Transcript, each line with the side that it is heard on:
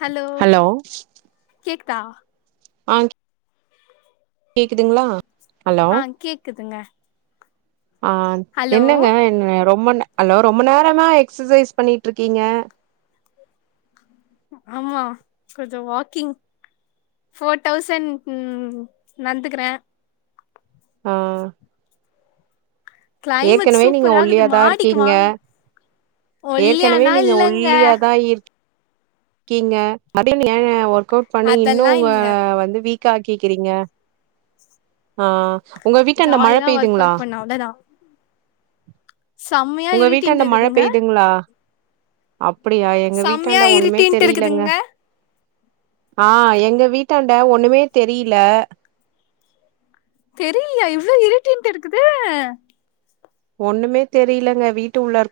left: hello கேக் குத்தா
right: ஆஹ் கேக்குதுங்களா ஹலோ
left: ஆஹ் கேக்குதுங்க
right: ஆஹ்
left: ஹலோ
right: என்னங்க என்ன ரொம்ப அலோ ரொம்ப நேரமா எக்ஸசைஸ் பண்ணிட்டுருக்கீங்க
left: ஆமா கொஞ்சோ வாக்கிங் ஃபோர் தௌசண்ட் நந்துக்குற
right: ஆஹ்
left: கிளைமேட்
right: ஏற்கனவே நீங்க
left: சூப்பரா இருக்குது
right: ஒல்லியாதா
left: மாடிக்கு
right: இருக்கீங்க
left: வாங்
right: ஏற்கனவே
left: ஒல்லியானா
right: நீங்க
left: இல்லங்க
right: ஒல்லியாதா இருக் க்கீங்க மறுபடியு ஏங்க வெர்க் கவுட் பண்ணி இன்னு
left: அதெல்லா
right: உங்க
left: இல்ல
right: வந்து வீக் காக்கிக்கிறீங்க ஆஹ்
left: ஜாலியா ஒர்க் அவுட் பண்ண அவ்ளதா
right: [inaudible] உங்க வீட்டாண்ட மழ
left: இருக்குதுங்க
right: பெயிதுங்களா அப் படியா எங்க
left: செம்மையா
right: வீட்டாண்ட ஒண்ணுமே
left: இருட்டின்ட்டு இருக்குதுங்க
right: ஆஹ் எங்க வீட்டாண்ட ஒண்ணுமே தெரியில
left: தெரிலியா இவ்ளோ இருட்டின்ட்டு இருக்குது
right: ஒண்ணுமே தெரியலங்க வீட்டு உள்ளார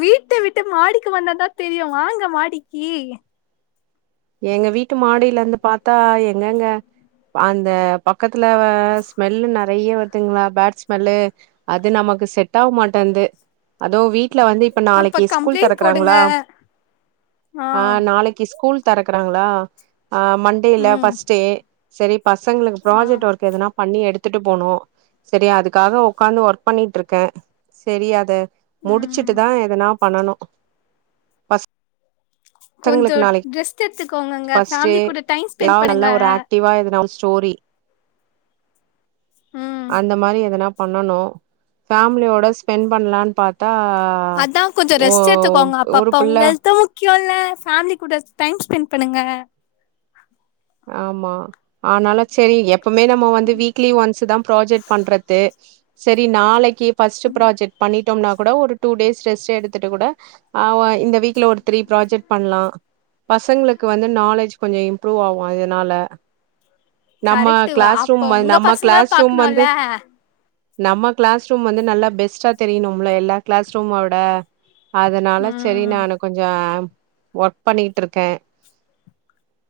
left: வீட்ட விட்டு மாடிக்கு வந்தாதாத் தெரியு வாங்க மாடிக்கி
right: எங்க வீட்டு மாடியிலருந்து பாத்தா எங்கங்க அந்த பக்கத்துல ஸ்மெல்லு நெறைய வருதுங்களா பேட் ஸ்மெல்லு அது நமக்கு செட்டாவுமாட்டன்து அதுவு வீட் டுல வந்து இப்ப
left: அப்ப
right: நாளைக்கு ஸ்கூல்
left: கம்ப்ளைண்ட் போடுங்க
right: தெறக்குறாங்களா
left: ஆ
right: ஆஹ் நாளைக்கு ஸ்கூல் தரக்குறாங்களா ஆஹ் மண்டே இல்ல
left: ம்
right: ஃபர்ஸ்ட்டே செரிப் பசங்களுக்கு
left: ஆ
right: ப்ராஜெக்ட் ஒர்க் எதனா பண்ணி எடுத் த்துட்டு போனோ‌ செரி அதுக்காக ஒக்காந்து ஒர்க் பண்ணிட்டுருக்கே செரி அத
left: ம்
right: முடிச்சிட்டுதா எதனா பண்ணணு பஸ்
left: கொஞ்சோ ட்ரெஸ்ட் எத்துக்கோங்கங்க
right: ஃபர்ஸ்ட் டே
left: ஃபேமிலி கூட டைம் ஸ்பெண்ட் பண்ணுங்க
right: சோரி
left: ம்
right: அந்த மாரி எதனா பண்ணனு ஃபேமிலி ஓட ஸ்பெண்ட் பண்லானு பாத்
left: அதா கொஞ்ச ரெஸ்ட் எத்துக்கோங்க
right: ஒரு
left: அப்பப்ப
right: புள்ள
left: உங்க ஹெல்த்து முக் க்கியோல ஃபேமிலி கூட டைம் ஸ்பெண்ட் பண்ணுங்க
right: ஆமா ஆனால சேரி எ எப்பமே நம்ம வந்து வீக்லி ஒன்ஸு தா ப்ராஜெட் பண்றது சரி நாளைக் கி ஃபஸ்ட்டு ப்ராஜெட் பண்ணிட் ட்டம்னா கூட ஒரு டூ டேஸ் ரெஸ்ட் எடுத்துட்டு கூட அ ஒ இந்த வீக்ல ஒரு த்ரீ ப்ராஜெட் பண்லா பசங்களுக்கு வந்து நாலெட்ஜ் கொஞ்ச இம்ப்ரூவ் ஆவு ஓ அதனால
left: கரெக்ட்டு வ
right: கிளாஸ் ரூம்
left: அப்ப உங்க
right: நம்ம
left: பசங்கள
right: கிளாஸ் ரூம் வந்து
left: பாக்கணுல
right: நம்ம கிளாஸ் ரூம் வந்து நல்லா பெஸ்ட்டா தெரியணும்ல எல்லா கிளாஸ் ரூமவிட அதனால சரி
left: ம்
right: நானு கொஞ்ச ஒர்க் பண்ணிகிட்ருக்கே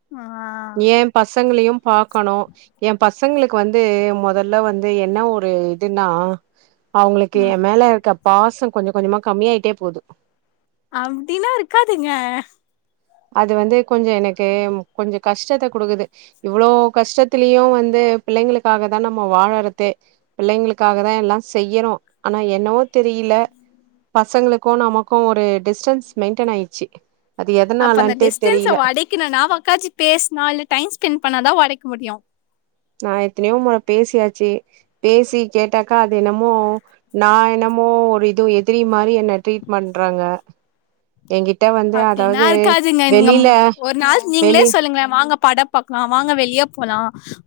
left: ஆ
right: பசங்களையு பாக்கணு எ பசங்களுக்கு வந்து மொதல்ல வந்து என்ன ஒரு இதுன்னா அவங்களுக்கு
left: ம்
right: எ மேலருக்க பாச கொஞ்ச கொஞ்சமா கம்மியாயிட்டே போது
left: அப்டின்னா இருக்காதீங்க
right: அது வந்து கொஞ்ச எனக்கு கொஞ்ச கஷ்டத்த குடுக்குது இவ்ளோ கஷ்டத்திலயு வந்து பிள்ளைங்களுக்காகதா நம்ம வாழறதே பிள்ளைங்களுக்காகதா எல்லா செய்யிறோ ஆனா என்னவோ தெரியில பசங்களுக்கு நமக்கு ஒரு டிஸ்டன்ஸ் மெயின்டெனாயிச்சு அது
left: அப்ப அந்த
right: எதனாலன்ட்டே
left: டிஸ்டன்ஸ
right: தெரியல
left: ஒடைக்கணுனா ஒக்காஞ்சி பேஸ்னு இல்ல டைம் ஸ்பெண்ட் பண்ணாதா ஒடைக் முடியு
right: நா எத்தனையோ மொற பேசியாச்சு பேசி கேட்டாக்கா அது என்னமோ நா என்னமோ ஒரு இது எதிரி மாரி என்ன ட்ரீட் பண்றாங்க என்கிட்ட வந்து அதாவது
left: அப்டின்னாருக்காதுங்க நீங்க
right: வெளில
left: ஒர் ஒரு நாள் நீங்ளே
right: வெளி
left: சொல்லுங்ளே வாங்கப் பட பாக்லா வாங்க வெளிய போலா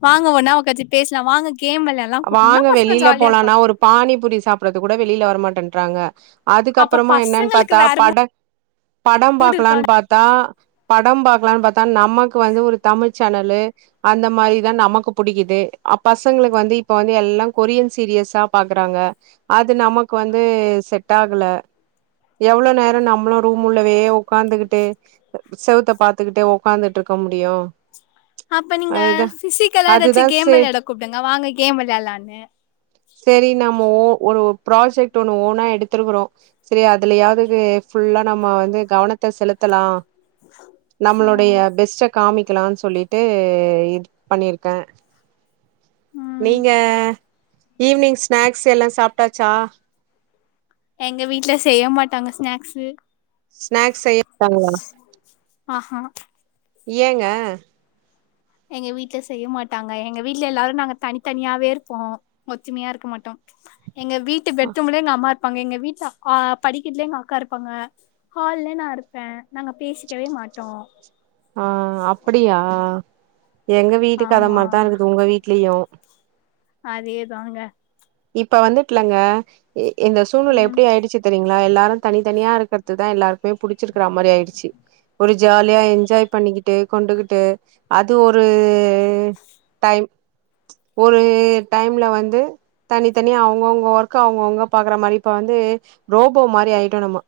left: வாங்க ஒன்னா ஒக்காச்சி பேஸ்லா வாங்க கேம் வெளையாடலா கூப்ட்டீங்கன்னா
right: வாங்க
left: பசங்க
right: வெளில
left: ஜாலியா
right: போலானா
left: இருப்பாங்க
right: ஒரு பானிபுரி சாப்றதுகூட வெளில வரமாட் றாங்க
left: அப்ப
right: அதுக்கப்பறமா என்னன்
left: பசங்களுக்கு
right: பாத்தா
left: வேற
right: பட படம்
left: மூடு இருக்கா
right: பாக்லானு பாத்தா படம் பா பாத்தா நமக்கு வந்து ஒரு தமிழ் சேனல்லு அந்த மாரிதா நமக்கு புடிக்குது அ பசங்களுக்கு வந்து இப்ப வந்து எல்லா கொரியன் சீரியஸா பாக்குறாங்க அது நமக்கு வந்து செட் ஆகல எவ்ளோ நேர நம்மளு ரூம் உள்ளவே உக்காந்துகிட்டு செவுத்த பாத்துக்கிட்டே உக்காந்துட்ருக்க முடியு
left: அப்ப நீங்க
right: அதுதா
left: பிசிக்கலா
right: அதுதா
left: ஏதாச்சும் கேம்
right: சே
left: விளையாட கூப்டுங்க வாங்க கேம் விளையாட லானு
right: சரி நம்ம ஓ ஒரு ப்ராஜெக்ட் ஒண்ணு ஓனா எடுத்திருக்கறோம் சரி அதுலயாவது ஃபுல்லா நம்ம வந்து கவனத்தை செலுத்தலாம்
left: ம்
right: நம்மளுடைய பெஸ்ட காமி க்கலாம்னு சொல்லிட்டு இது பண்ணிருக்கேன்
left: ம்
right: நீங்க ஈவி்னிங் ஸ்நாக்ஸ் எல்லாம் சாப்பிட்டாச்சா
left: எங்க வீட்டுல செய்ய மாட்டாங்க ஸ்நாக்ஸு
right: ஸ்நாக்ஸ் செய்யட்டாங்களா
left: ஆஹா
right: ஏங்க
left: எங்க வீட்டுல செய்ய மாட்டாங்க எங்க வீட்டுல எல்லாரும் நாங்க தனித்தனியாவே இருப்போம் ஒற்றுமையா இருக்க மாட்டோம் எங்க வீட்டு பெட்ரூம்ல எங்க அம்மா இருப்பாங்க எங்க வீட்டுல படிக்கட்டுல எங்க அக்கா இருப்பாங்க ஹால்ல நான் இருப்பேன் நாங்க பேசிக்கவே மாட்டோம்
right: ஆஹ் அப்படியா எங்க வீட்டு கதை
left: ஆமா
right: மாரிதான் இருக்குது உங்க வீட்லயும்
left: அதேதாங்க
right: இப்ப வந்துட்லங்க இந்த சூழ்நிலை
left: ம்
right: எப்டி ஆயிடுச்சு தெரிங் ளா எல்லாரும் தனித்தனியா இருக்கறதுதான் எல்லாருக்குமே புடிச்சிருக்கற மாரி ஆயிடுச்சு ஒரு ஜாலியா என்ஜாய் பண்ணிக்கிட்டு கொண்டுகிட்டு அது ஒரு டைம் ஒரு டைம்ல வந்து தனித்தனியா அவங்கவுங்க ஒர்க் அவங்கவுங்க பாக்குற மாரி இப்ப வந்து ரோபோ மாரி ஆயிட்டோம் நம்ம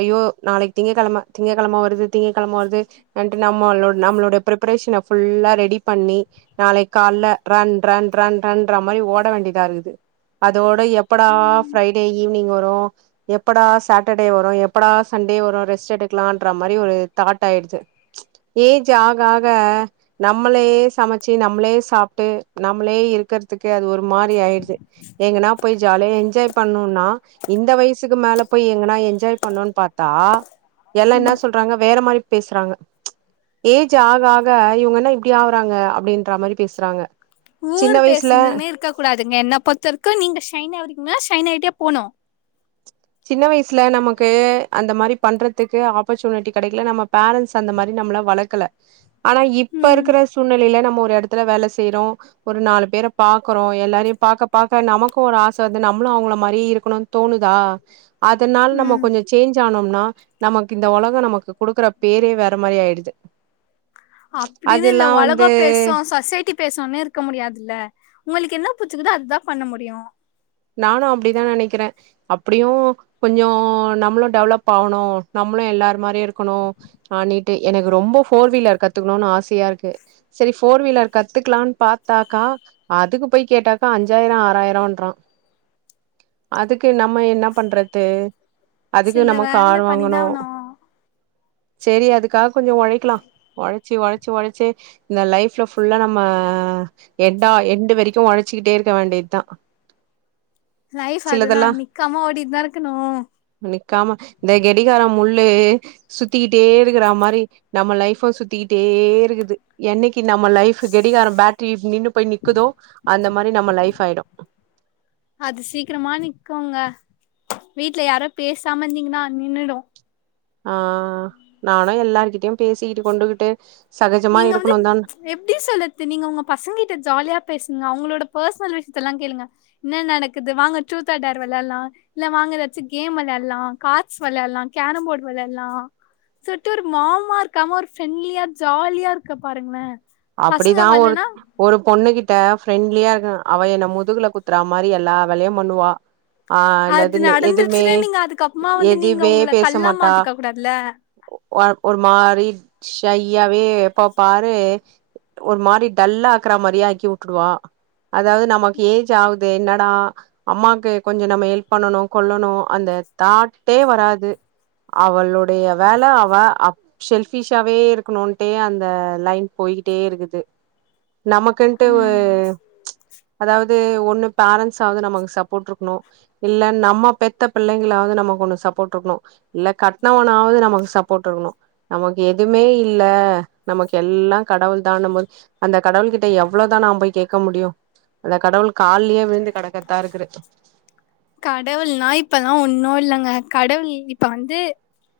right: ஐயோ நாளைக்கு திங்ககிழமை திங்ககிழமை வருது திங்ககிழம வருறது [unintelligible] நம் ம் நம்மளுடைய ப்ரிபரேஷன ஃபுல்லா ரெடி பண்ணி நாளை கால ரன் ரன் ரன் ரன் மாரி ஓட வேண்டிய தாரு அதோட எப்படா ஃப்ரைடே ஈவினிங் வரும் எப்படா சாட்டர்டே வரும் எப்படா சண்டே வரும் ரெஸ்ட் எடுக்கலாம்ன்ற மாதிரி ஒரு தாட் ஆய்டுசு ஏஜ் ஆக ஆக நம்மளே சமைச்சு நம்மளே சாப்ட்டு நம்மளே இருக்கிறதுக்கு அது ஒரு மா திரி ஆயிடுது எங்கனா போய் ஜாலியா என்ஜாய் பண்ணும்னா இந்த வயசுக்கு மேல போய் எங்கனா என்ஜாய் பண்ணுன்னு பாத்தா எல்லாம் என்ன சொல்றாங்க வேற மாரி பேசுறாங்க ஏ ஜ் ஆக ஆக இவங்க என்ன இப்டி ஆகறாங்க அப்படின்ற மாரி பேசுறாங்க சின்ன வயசுல
left: பத்தருக்கு நீங்க சைனாகுங்க சைனா ஆகிட்டே போனும்
right: சின்ன வயசுல நமக்கு அந்த மாரி பண்றதுக்கு ஆப்பர்ச்சுனிட்டி கிடைக்கல நம்ம பேரண்ட்ஸ் அந்த மாதிரி நம்மளை வளக்கல ஆனா இப்ப
left: ம்
right: இருக்கிற சூழ்நிலையில நம்ம இடத்துல வேலை செய்யறோம் ஒரு நாலு பேரை பாக்கறோம் எல்லாரையும் பாக்க பாக்க நமக்கும் ஒரு ஆசை வந்து நம்மளும் அவங்கள மாரி இருக்கணும்னு தோணுதா அதனால நம்ம
left: ம்
right: கொஞ்சம் சேஞ்ச் ஆனும் நா நமக்கு இந்த உலக நமக்கு குடுக்குற பேரே வேற மாரி ஆயிடுது
left: அப்டின்னு இந்த
right: அதெல்லா
left: உலகோ
right: வந்து
left: பேசும் சொசைட்டி பேசுனு இருக்க முடியாதுல்ல உங்களுக்கு என்ன புச்சுக்குதோ அதான் பண்ண முடியும்
right: நானும் அப்டிதான் நினைக்கிறேன் அப்படியும் கொஞ்சம் நம்மளும் டெவலப் ஆவணும் நம்மளும் எல்லரு மாதிரி இரு க்கணும் ஆ நீ ட்டு எனக்கு ரொம்ப ஃபோர் வீலர் கத்துக்கணும்னு ஆசையா இருக்கு சரி ஃபோர் வீலர் கத்துக்கலான்னு பாத்தாக்கா அதுக்கு போய் கேட்டாக்கா அஞ்சாயிரம் ஆறாயிரம்ன்றான் அதுக்கு நம்ம என்ன பண்றது அதுக்கு
left: சில
right: நம்ம
left: வேல
right: கார்
left: பண்ணிதா
right: வாங்கணும்
left: ஆவனு
right: சரி அதுக்காக கொஞ்சம் உழைக்கலாம் உழைச்சு உழைச்சு இந்த லைஃப்ல புல்லா நம்ம எண்டா எண்டு வரைக்கும் உழைச்சுக்கிட்டே இருக்க வேண்டியது தான்
left: லைஃப் அதுதா
right: சிலதெல்லாம்
left: நிக்காம ஓடிட்டுதா இருக்கணு
right: நிக்காம இந்த கடிகாரம் முள் சுத்திக்கிட்டே இருக்கிற மாதிரி நம்ம லைப்ப சுத்திக்கிட்டே இருக்குது என்னைக்கு நம்ம லைஃப் கடிகாரம் பேட்டரி நின்னு போய் நிக்குதோ அந்த மாதிரி நம்ம லைஃப் ஆயிடும்
left: அது சீக்கிரமா நிக்குகோங்க வீட்டுல யாரோ பேசாம இருந்தீங்கன்னா நின்னுடும்
right: ஆஹ் நானும் எல்லார்கிட்டயும் பேசிகிட்டு கொண்டுகிட்டு சகஜமா
left: நீங்க வந்து
right: இருக்கணு தான்
left: எப்படி சொல்லறது நீங்க உங்க பசங்க கிட்ட ஜாலியா பேச அவங்களோட பெர்சனல் விஷயத்தல்லாம் கேளுங்க என்ன நடக்குது வாங்க ட்ரூத் ஆர் டேர் விளையாடலாம் வங்க வச்சு கேம் விளையாடலாம் கார்ட்ஸ் விளையாடலாம் கேரம்போர்டு விளையாடலாம் ஜஸ்ட் ஒரு மாமா இருக்காம ஒரு பிரண்ட்லியா ஜாலியா இருக்க பாருங்களேன்
right: அப்படிதான் ஒரு ஒரு பொண்ணு கிட்ட ஃப்ரெண்ட்லியா இரு அவன் என்ன முதுகுல குத்துறா மாதிரி எல்லாம் வேலையும் பண்ணுவா ஆ
left: அது
right: என்னது எதுமே
left: நடந்துருச்சுட்டே நீங்க அதுக்கப்புமா வந்து நீங்க
right: எதுவே
left: உங்களை கல்லா மாத்திக்க கூடாதுல
right: ஒரு ஒரு மாறி ஷையாவே எப்பபாரு ஒரு மாதிரி டல்லா ஆக்குற மாதிரியே ஆக்கி விட்டுவா அதாவது நமக்கு ஏஜ் ஆகுது என்னடா அம்மாக்கு கொஞ்சம் நம்ம ஹெல்ப் பண்ணணும் கொல்லணும் அந்த தாட்டே வராது அவளுடைய வேலை அவ செல்பிஷாவே இருக்கணுணே அந்த லைன் போயிட்- டே இருக்குது நமக்குன்ட்டு
left: ம்
right: அதாவது ஒண்ணு பேரண்ட்ஸ் ஆவது நமக்கு சப்போர்ட் இருக்கணும் இல்ல நம்ம பெத்த பிள்ளைங்களாவது நமக்கு ஒண்ணு சப்போர்ட் இருக்கணும் இல்ல கட்னவனாவது நமக்கு சப்போர்ட் இருக்கணும் நமக்கு எதுவுமே இல்ல நமக்கு எல்லாம் கடவுள் தான் நம்ம அந்த கடவுள் கிட்ட எவ்வளவுதான் நாம் போய் கேட்க முடியும் அந்த கடவுள் கால்லயே விழுந்து கிடக்கத்தான் இருக்கு
left: கடவுள்னா இப்பதான் ஒன்னும் இல்லைங்க கடவுள் இப்ப வந்து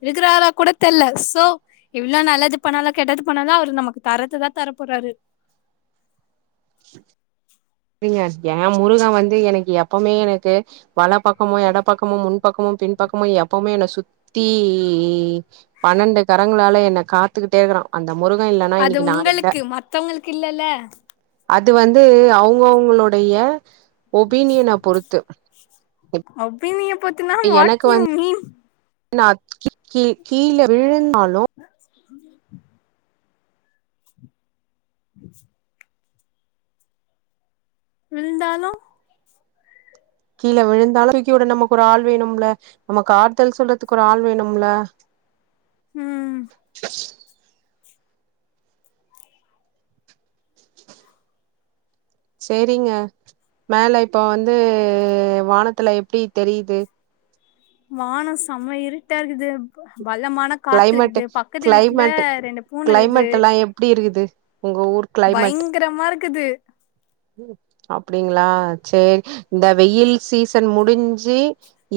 left: இருக்கிறாறா கூட தெரியல சோ எவ்வளவு நல்லது பண்ணாலும் கெட்டது பண்ணாலோ அவரு நமக்கு தரதுதான் தர போறாரு
right: [inaudible] சரிங்க ஏ முருகன் வந்து எனக்கு எப்பவுமே எனக்கு வல பக்கமோ இட பக்கமோ முன் பக்கமோ பின்பக்கமோ எப்பவுமே என்னை சுத்தி பன்னெண்டு கரங்களால என்னை காத்துக்கிட்டே இருக்கிறான்
left: அது உங்களுக்கு மத்தவங்களுக்கு இல்லல்ல
right: அது வந்து அவங்க அவங்கவுங்களுடைய ஒபீனியன பொறுத்து
left: ஒபினிய பொருத்துனா வாட் யூ மீன்
right: ந கீழே விழுந்து தாலும்
left: [inaudible] [inaudible] விழுந்தாலும்
right: கீழே விழுந்தாலும் தூக்கியுட நமக்கு ஒரு ஆள் வேணும்ல நமக்கு ஆறுதல் சொல்றதுக்கு ஒரு ஆள் வேணும்ல
left: ம்
right: செரிங்க மேல இப்ப வந்து வானத்துல எப்டி தெரிது
left: வான செம இருட்டா இர்க்குது பலமான காத்து
right: கிளைமேட்டு
left: இருக்குது பக்கத்து வீட்ல
right: கிளைமேட்டு
left: ரெண்டு பூன இருக்குது
right: கிளைமேட் எல்லா எப்டி இருக்குது உங்க ஊர்
left: பயங்ரமா இருக்குது
right: அப்படிங்ளா சேரி இந்த வெயில் சீசன் முடிஞ்சு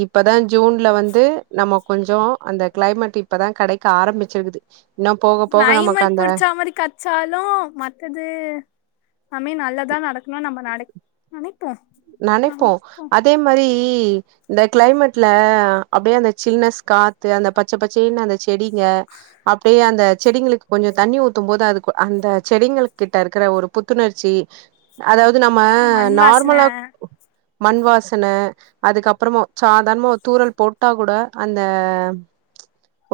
right: இப்பதா ஜூன்ல வந்து நம்ம கொஞ்ச அந்த கிளைமேட் இப் பதா கெடைக்க ஆரம்பிச்சிருக்குது இன்னு போக போக நமக்கு
left: கிளைமேட்
right: அந்த
left: புடிச்ச மாரி கெச்சாலு மத்தது எல்லாமே நல்லதா நடக்கணுன் நம்ம நெ னை
right: நெனைப்போ அதே மாரி இந்த கிளைமேட்ல அப்டியே அந்த சில்னஸ் காத்து அந்த பச்ச பச்சயேன்னு அந்த செடிங்க அப்டியே அந்த செடிங்களுக்கு கொஞ்ச தண்ணி ஊத்தும் போது அதுக்கு அந்த செடிங்கள் கிட்ட இருக்கற ஒரு புத்துணர்ச்சி அதா வ்து நம்ம
left: மண்
right: நார்மலா
left: வாசன
right: மண் வாசன அதுக்குப்பறம சாதாரணமா ஒரு தூறல் போட்டா கூட அந்த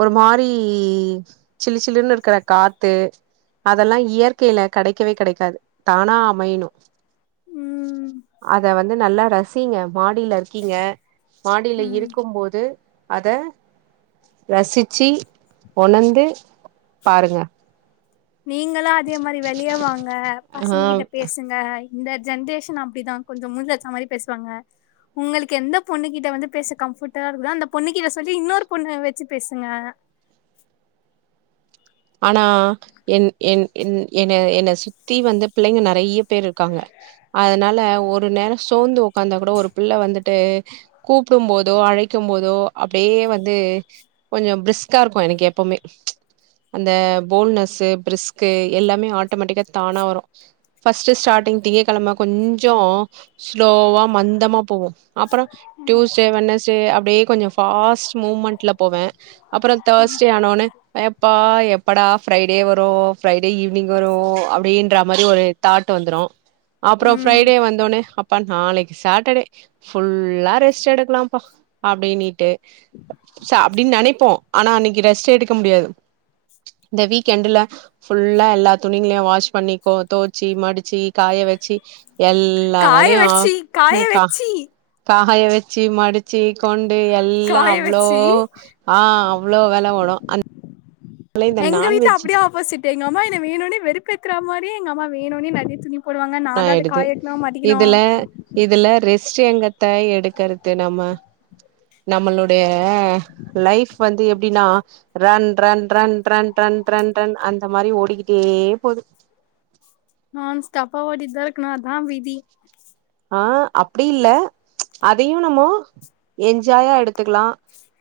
right: ஒரு மாரி சில்லு சில்லுன்னு இருக்கிற காத்து அதெல்லா இயற்கையில கெடைக்கவே கெடைக்காது தானா அமையனு
left: ம்
right: அத வந்து நல்லா ரசிங்க மாடில இருக்கிங்க மாடியில
left: ம்
right: இருக்கும் போது அத ரசிச்சி ஒணந்து பாருங்க
left: நீங்களு அதே மாரி வெளிய வாங்க
right: ஆ
left: பசங்க கிட்ட பேசுங்க இந்த ஜென்ரேஷன் அப்டிதா கொஞ்ச முஞ்சில அடிச்ச மாரி பேசுவாங்க உங்களுக்கு எந்த பொண்ணு கிட்ட வந்து பேச கம்ஃபார்ட்ட இருக்குதோ அந்த பொண்ணு கிட்ட சொல்லி இன்னொரு பொண்ணு வெச்சி பேசுங்க
right: ஆனா என் என் என் என்ன என்ன சுத்தி வந்து பிள்ளைங்க நெறைய பேர் இருக்காங்க அதனால ஒரு நேர சோந்து உக்காந்தா கூட ஒரு புள்ள வந்து ட்டு கூப்டும் போதோ அழைக்கும் போதோ அப்டியே வந்து கொஞ்ச பிரிஸ்க்கா இருக்கு எனக்கு எப்பமே அந்த போல்ட்னஸ் பிரிஸ்க்கு எல்லாமே ஆட்டமெட்டிக்கா தானா வரு ஃபஸ்ட்டு ஸ்டாட்டிங் திங்ககெழம கொஞ்சொ ஸ்லோவா மந்தமா போகு அப்பற டியூஸ்டே வெனஸ்டே அப் அப்டியே கொஞ்ச ஃபாஸ்ட் மூவ்மெண்ட்ல போவ அப்பற தேர்ஸ்டே ஆனவுனே ஏப்பா எப்படா ஃப்ரைடே வரு ஃப்ரைடே ஈவினிங் வரு அப்டின்ற மாரி ஒரு தாட் வந்துரு அப்பற
left: ம்
right: ஃப்ரைடே வந்தோனே அப்பா நாளைக்கு சாட்டர்டே ஃபுல்லா ரெஸ்ட் எடுக்கலாம்ப்பா அப்டின்னிட்டு அப்டின்னு நெனைப்போ ஆனா அன்னைக்கு ரெஸ்ட் எடுக்க முடியாது இந்த வீக்கெண்டுல ஃபுல்லா எல்லா துணிங்களையு வாஷ் பண்ணிக்கோ தோச்சி மடிச்சு காய வெச்சி எல்லா
left: காய வச்சி காய
right: வேலையு கா கா
left: வச்சி
right: காய வச்சி மடிச்சி கொண்டு எல்லாம்
left: காய
right: அவ்ளோ
left: வச்சி
right: ஆ அவளோ வேலை ஒடும்
left: எங்க வீட்டுல அப்படியே ஆப்போசிட் எங்க அம்மா என்ன வேணுன்னு வெறுப்பேத்துற மாதிரி எங்க அம்மா வேணுன்னு நிறைய
right: ஆயிடுது இதுல இதுல ரேஸ் சிங்கத்தை எடுக்கறது நம்ம நம்மளுடைய லைஃப் வந்து எப்படின்னா run run run run run run அந்த மாதிரி ஓடிக்கிட்டே போகுது
left: நான்ஸ்டாப்பா ஓடிட்டுதா இருக்கணு அதா விதி
right: ஆ அப்படி இல்ல அதையும் நம்ம என்ஜாயா எடுத்துக்கலா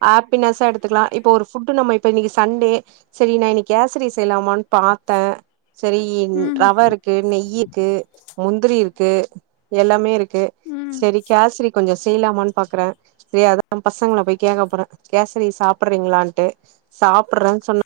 right: ஹாப்பினஸா எடுத்துக்கலா இப்ப ஒரு ஃபுட்டு் நம்ம இப்ப இன்னைக்கு சண்டே சரி நான் இன்னைக்கு கேசரி செய்யலாமான்னு பாத்தே செரி
left: ம்
right: ரவை இருக்கு நெய் இருக்கு முந்திரி இருக் க்கு எல்லாமே இருக் க்கு
left: ம்
right: செரி கேசரி கொஞ்சோ செய்யலாமான்னு பாக்றே செரி அத பசங்கள போய் கேக்க போறேன் கேசரி சாப்பிடறீங்களான்ட்டு சாப்பிடறே சொன்ன